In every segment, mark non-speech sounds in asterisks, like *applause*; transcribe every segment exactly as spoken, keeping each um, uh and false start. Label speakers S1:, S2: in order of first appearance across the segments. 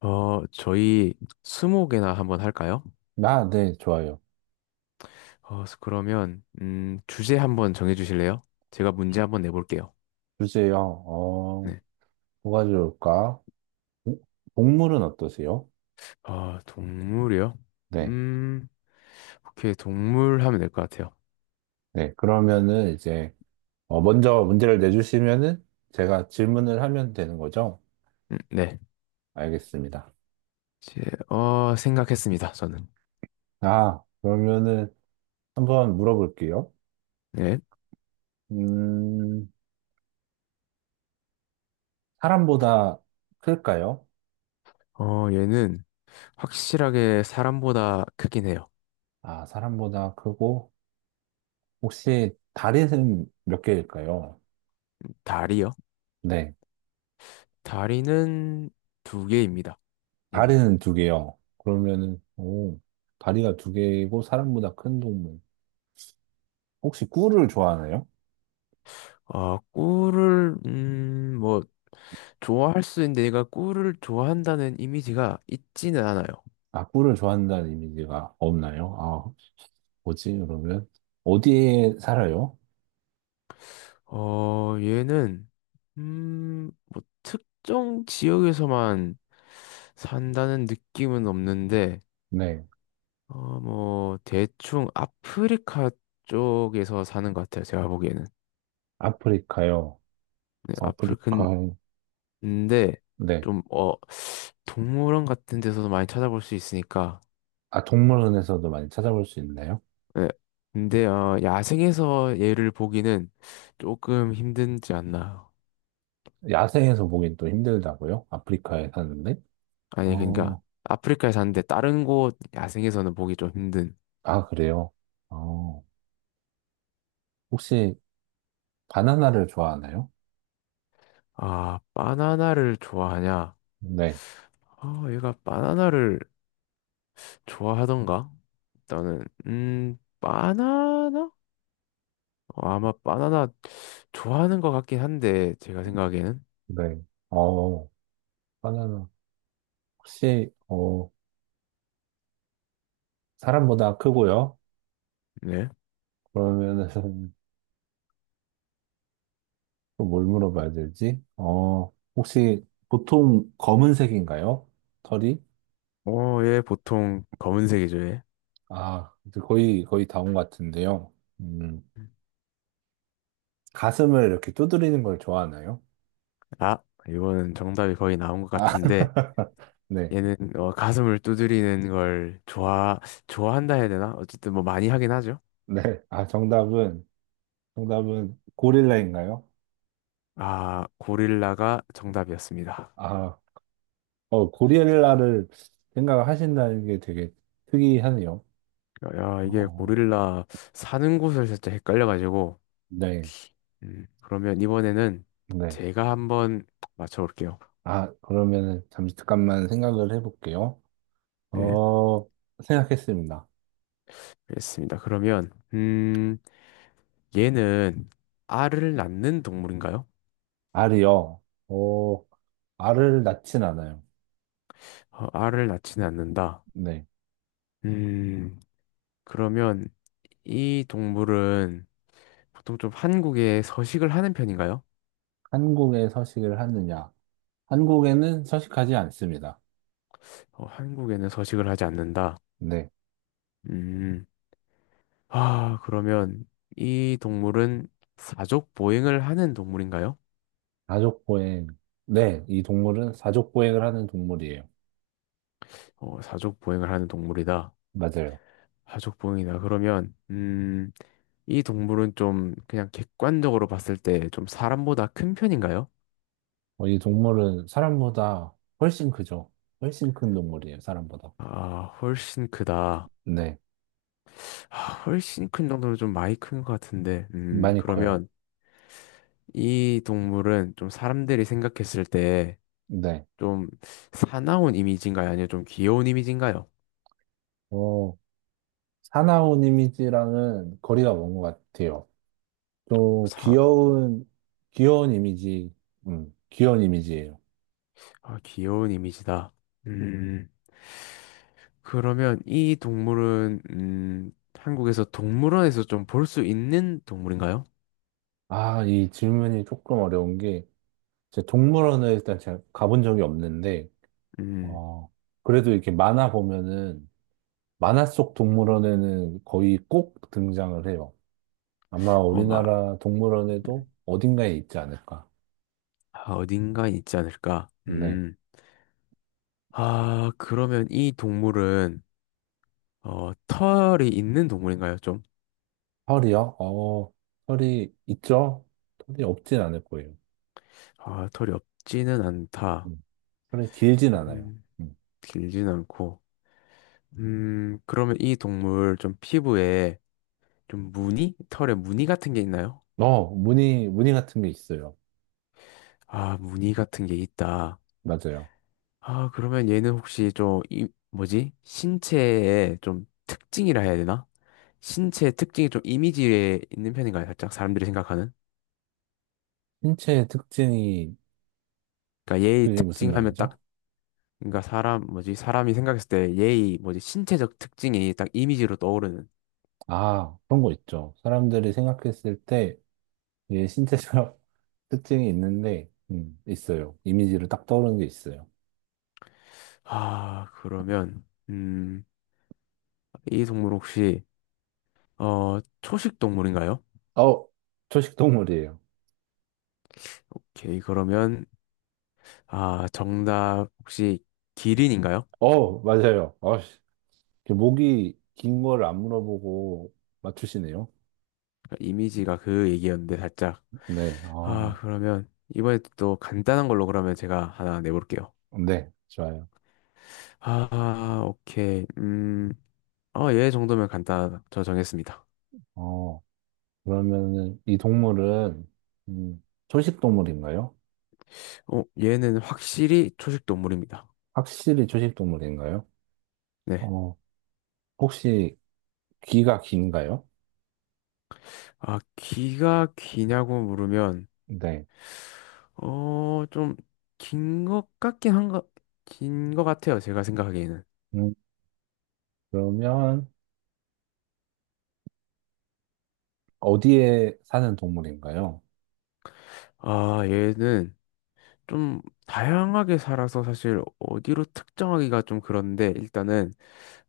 S1: 어, 저희 스무고개나 한번 할까요?
S2: 아, 네, 좋아요.
S1: 어, 그러면 음, 주제 한번 정해 주실래요? 제가 문제 한번 내볼게요.
S2: 주제요. 어,
S1: 네.
S2: 뭐가 좋을까? 동- 동물은 어떠세요?
S1: 아, 동물이요?
S2: 네,
S1: 음, 오케이, 동물 하면 될 것 같아요.
S2: 네. 그러면은 이제, 어, 먼저 문제를 내주시면은 제가 질문을 하면 되는 거죠?
S1: 음, 네.
S2: 알겠습니다.
S1: 제, 어, 생각했습니다, 저는.
S2: 아, 그러면은 한번 물어볼게요.
S1: 네.
S2: 음, 사람보다 클까요?
S1: 어, 얘는 확실하게 사람보다 크긴 해요.
S2: 아, 사람보다 크고, 혹시 다리는 몇 개일까요?
S1: 다리요?
S2: 네.
S1: 다리는 두 개입니다. 얘는.
S2: 다리는 두 개요. 그러면은, 오, 다리가 두 개고 사람보다 큰 동물. 혹시 꿀을 좋아하나요?
S1: 어, 꿀을, 음, 뭐, 좋아할 수 있는데 얘가 꿀을 좋아한다는 이미지가 있지는 않아요.
S2: 아, 꿀을 좋아한다는 이미지가 없나요? 아, 뭐지? 그러면, 어디에 살아요?
S1: 어, 얘는 음, 뭐 특정 지역에서만 산다는 느낌은 없는데
S2: 네.
S1: 어, 뭐 대충 아프리카 쪽에서 사는 것 같아요. 제가 보기에는.
S2: 아프리카요.
S1: 네, 아프리카.
S2: 아프리카,
S1: 근데
S2: 네.
S1: 좀 어, 동물원 같은 데서도 많이 찾아볼 수 있으니까.
S2: 아, 동물원에서도 많이 찾아볼 수 있나요?
S1: 네. 근데 어, 야생에서 얘를 보기는 조금 힘든지 않나.
S2: 야생에서 보긴 또 힘들다고요? 아프리카에 사는데?
S1: 아니 그러니까
S2: 어,
S1: 아프리카에 사는데 다른 곳 야생에서는 보기 좀 힘든.
S2: 아, 그래요? 어, 혹시 바나나를 좋아하나요?
S1: 아 바나나를 좋아하냐?
S2: 네.
S1: 아 얘가 바나나를 좋아하던가? 일단은 음 바나나? 어, 아마 바나나 좋아하는 것 같긴 한데 제가 생각에는.
S2: 네. 어, 바나나. 혹시 어 사람보다 크고요?
S1: 네.
S2: 그러면은 *laughs* 또 뭘 물어봐야 되지? 어 혹시 보통 검은색인가요? 털이?
S1: 어 얘 보통 검은색이죠 얘.
S2: 아 이제 거의 거의 다 온 것 같은데요. 음 가슴을 이렇게 두드리는 걸 좋아하나요?
S1: 아 이거는 정답이 거의 나온 것
S2: 아
S1: 같은데
S2: *laughs* 네,
S1: 얘는 어, 가슴을 두드리는 걸 좋아 좋아한다 해야 되나? 어쨌든 뭐 많이 하긴 하죠.
S2: 네. 아 정답은 정답은 고릴라인가요?
S1: 아, 고릴라가 정답이었습니다.
S2: 아 어 고릴라를 생각하신다는 게 되게 특이하네요.
S1: 야, 이게
S2: 어,
S1: 고릴라 사는 곳을 살짝 헷갈려가지고,
S2: 네,
S1: 음, 그러면 이번에는
S2: 네.
S1: 제가 한번 맞춰볼게요.
S2: 아, 그러면은 잠깐만 생각을 해볼게요.
S1: 네,
S2: 어, 생각했습니다.
S1: 알겠습니다. 그러면, 음, 얘는 알을 낳는 동물인가요?
S2: 알이요. 어, 알을 낳진 않아요.
S1: 어, 알을 낳지는 않는다.
S2: 네.
S1: 음, 그러면 이 동물은 보통 좀 한국에 서식을 하는 편인가요?
S2: 한국에 서식을 하느냐? 한국에는 서식하지 않습니다.
S1: 어, 한국에는 서식을 하지 않는다.
S2: 네.
S1: 음, 아, 그러면 이 동물은 사족 보행을 하는 동물인가요?
S2: 사족보행. 네, 이 동물은 사족보행을 하는 동물이에요.
S1: 어, 사족 보행을 하는 동물이다.
S2: 맞아요.
S1: 사족 보행이다. 그러면 음, 이 동물은 좀 그냥 객관적으로 봤을 때 좀 사람보다 큰 편인가요?
S2: 어, 이 동물은 사람보다 훨씬 크죠. 훨씬 큰 동물이에요, 사람보다.
S1: 아, 훨씬 크다.
S2: 네.
S1: 아, 훨씬 큰 정도로 좀 많이 큰 것 같은데. 음,
S2: 많이 커요.
S1: 그러면 이 동물은 좀 사람들이 생각했을 때
S2: 네.
S1: 좀 사나운 이미지인가요? 아니면 좀 귀여운 이미지인가요?
S2: 어, 사나운 이미지랑은 거리가 먼 것 같아요. 또
S1: 사,
S2: 귀여운 귀여운 이미지, 음, 귀여운 이미지예요.
S1: 아, 귀여운 이미지다. 음. 음, 그러면 이 동물은, 음, 한국에서 동물원에서 좀 볼 수 있는 동물인가요?
S2: 아, 이 질문이 조금 어려운 게, 제 동물원을 일단 제가 가본 적이 없는데,
S1: 음,
S2: 어, 그래도 이렇게 만화 보면은, 만화 속 동물원에는 거의 꼭 등장을 해요. 아마
S1: 어, 막,
S2: 우리나라 동물원에도 어딘가에 있지 않을까.
S1: 아, 어딘가 있지 않을까?
S2: 네.
S1: 음, 아, 그러면 이 동물은, 어, 털이 있는 동물인가요, 좀?
S2: 털이요? 어, 털이 있죠? 털이 없진 않을 거예요.
S1: 아, 털이 없지는 않다.
S2: 음, 털이 길진 않아요.
S1: 음,
S2: 음.
S1: 길진 않고. 음, 그러면 이 동물 좀 피부에 좀 무늬? 털에 무늬 같은 게 있나요?
S2: 어, 무늬, 무늬 같은 게 있어요.
S1: 아, 무늬 같은 게 있다.
S2: 맞아요.
S1: 아, 그러면 얘는 혹시 좀, 이, 뭐지? 신체의 좀 특징이라 해야 되나? 신체 특징이 좀 이미지에 있는 편인가요? 살짝 사람들이 생각하는?
S2: 신체의 특징이
S1: 그러니까 얘의
S2: 그게 무슨
S1: 특징 하면
S2: 말이죠?
S1: 딱, 그러니까 사람, 뭐지? 사람이 생각했을 때 얘의 뭐지? 신체적 특징이 딱 이미지로 떠오르는.
S2: 아, 그런 거 있죠. 사람들이 생각했을 때 이게 신체적 *laughs* 특징이 있는데 음, 있어요. 이미지로 딱 떠오르는 게 있어요.
S1: 아, 그러면, 음, 이 동물 혹시, 어, 초식 동물인가요?
S2: 어, 초식동물이에요.
S1: 오케이, 그러면, 아, 정답 혹시 기린인가요?
S2: 어, 맞아요. 어씨, 목이 긴 걸 안 물어보고 맞추시네요.
S1: 이미지가 그 얘기였는데 살짝.
S2: 네,
S1: 아,
S2: 어,
S1: 그러면 이번에 또 간단한 걸로 그러면 제가 하나 내볼게요.
S2: 네, 좋아요.
S1: 아, 오케이. 음, 어, 얘 정도면 간단하다. 저 정했습니다.
S2: 어, 그러면은 이 동물은 음, 초식동물인가요?
S1: 어, 얘는 확실히 초식 동물입니다.
S2: 확실히 초식동물인가요?
S1: 네.
S2: 어, 혹시 귀가 긴가요?
S1: 아, 귀가 기냐고 물으면,
S2: 네.
S1: 어, 좀, 긴 것 같긴 한 것, 긴 것 같아요. 제가 생각하기에는.
S2: 음, 그러면 어디에 사는 동물인가요?
S1: 아, 얘는 좀 다양하게 살아서 사실 어디로 특정하기가 좀 그런데 일단은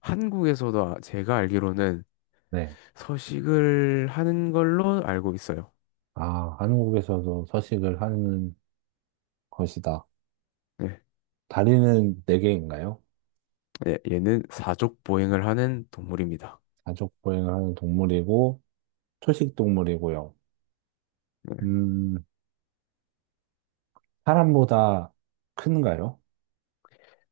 S1: 한국에서도 아- 제가 알기로는
S2: 네.
S1: 서식을 하는 걸로 알고 있어요.
S2: 아, 한국에서도 서식을 하는 것이다.
S1: 네.
S2: 다리는 네 개인가요?
S1: 예, 얘는 사족 보행을 하는 동물입니다.
S2: 가족 보행을 하는 동물이고 초식 동물이고요.
S1: 네.
S2: 음, 사람보다 큰가요?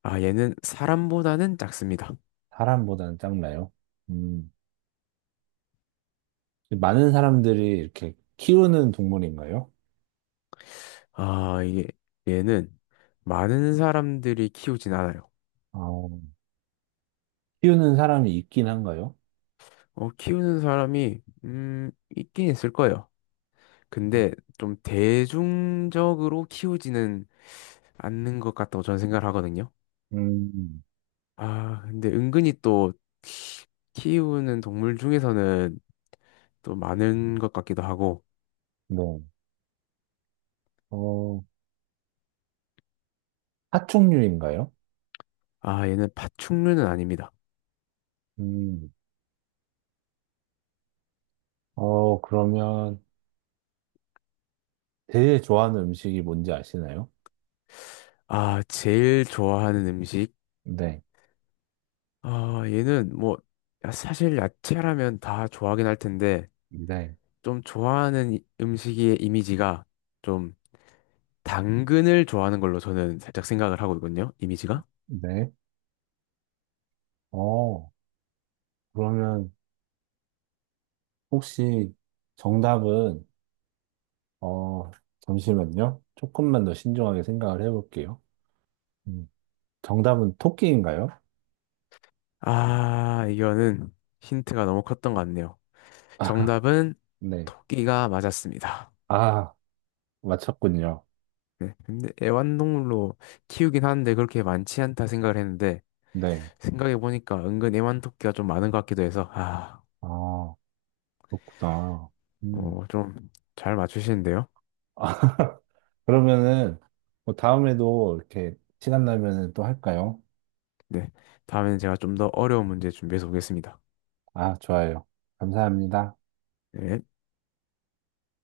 S1: 아, 얘는 사람보다는 작습니다.
S2: 사람보다는 작나요? 음, 많은 사람들이 이렇게 키우는 동물인가요?
S1: 아, 이게 얘는 많은 사람들이 키우진 않아요.
S2: 어, 키우는 사람이 있긴 한가요?
S1: 어, 키우는 사람이 음, 있긴 있을 거예요. 근데 좀 대중적으로 키우지는 않는 것 같다고 저는 생각을 하거든요.
S2: 음,
S1: 아, 근데 은근히 또 키우는 동물 중에서는 또 많은 것 같기도 하고,
S2: 네. 어, 파충류인가요?
S1: 아, 얘는 파충류는 아닙니다.
S2: 음, 어, 그러면 제일 좋아하는 음식이 뭔지 아시나요?
S1: 아, 제일 좋아하는 음식?
S2: 네,
S1: 아, 얘는 뭐, 야, 사실 야채라면 다 좋아하긴 할 텐데,
S2: 네.
S1: 좀 좋아하는 이- 음식의 이미지가 좀 당근을 좋아하는 걸로 저는 살짝 생각을 하고 있거든요. 이미지가.
S2: 네. 어, 그러면 혹시 정답은, 어, 잠시만요. 조금만 더 신중하게 생각을 해볼게요. 음, 정답은 토끼인가요?
S1: 아, 이거는 힌트가 너무 컸던 것 같네요.
S2: *laughs* 아,
S1: 정답은
S2: 네.
S1: 토끼가 맞았습니다.
S2: 아, 맞췄군요.
S1: 네, 근데 애완동물로 키우긴 하는데 그렇게 많지 않다 생각을 했는데
S2: 네.
S1: 생각해 보니까 은근 애완토끼가 좀 많은 것 같기도 해서 아.
S2: 아, 그렇구나. 음.
S1: 어, 좀 잘 맞추시는데요.
S2: 아, *laughs* 그러면은, 뭐 다음에도 이렇게 시간 나면은 또 할까요?
S1: 네. 다음에는 제가 좀 더 어려운 문제 준비해서 오겠습니다.
S2: 아, 좋아요. 감사합니다.
S1: 네.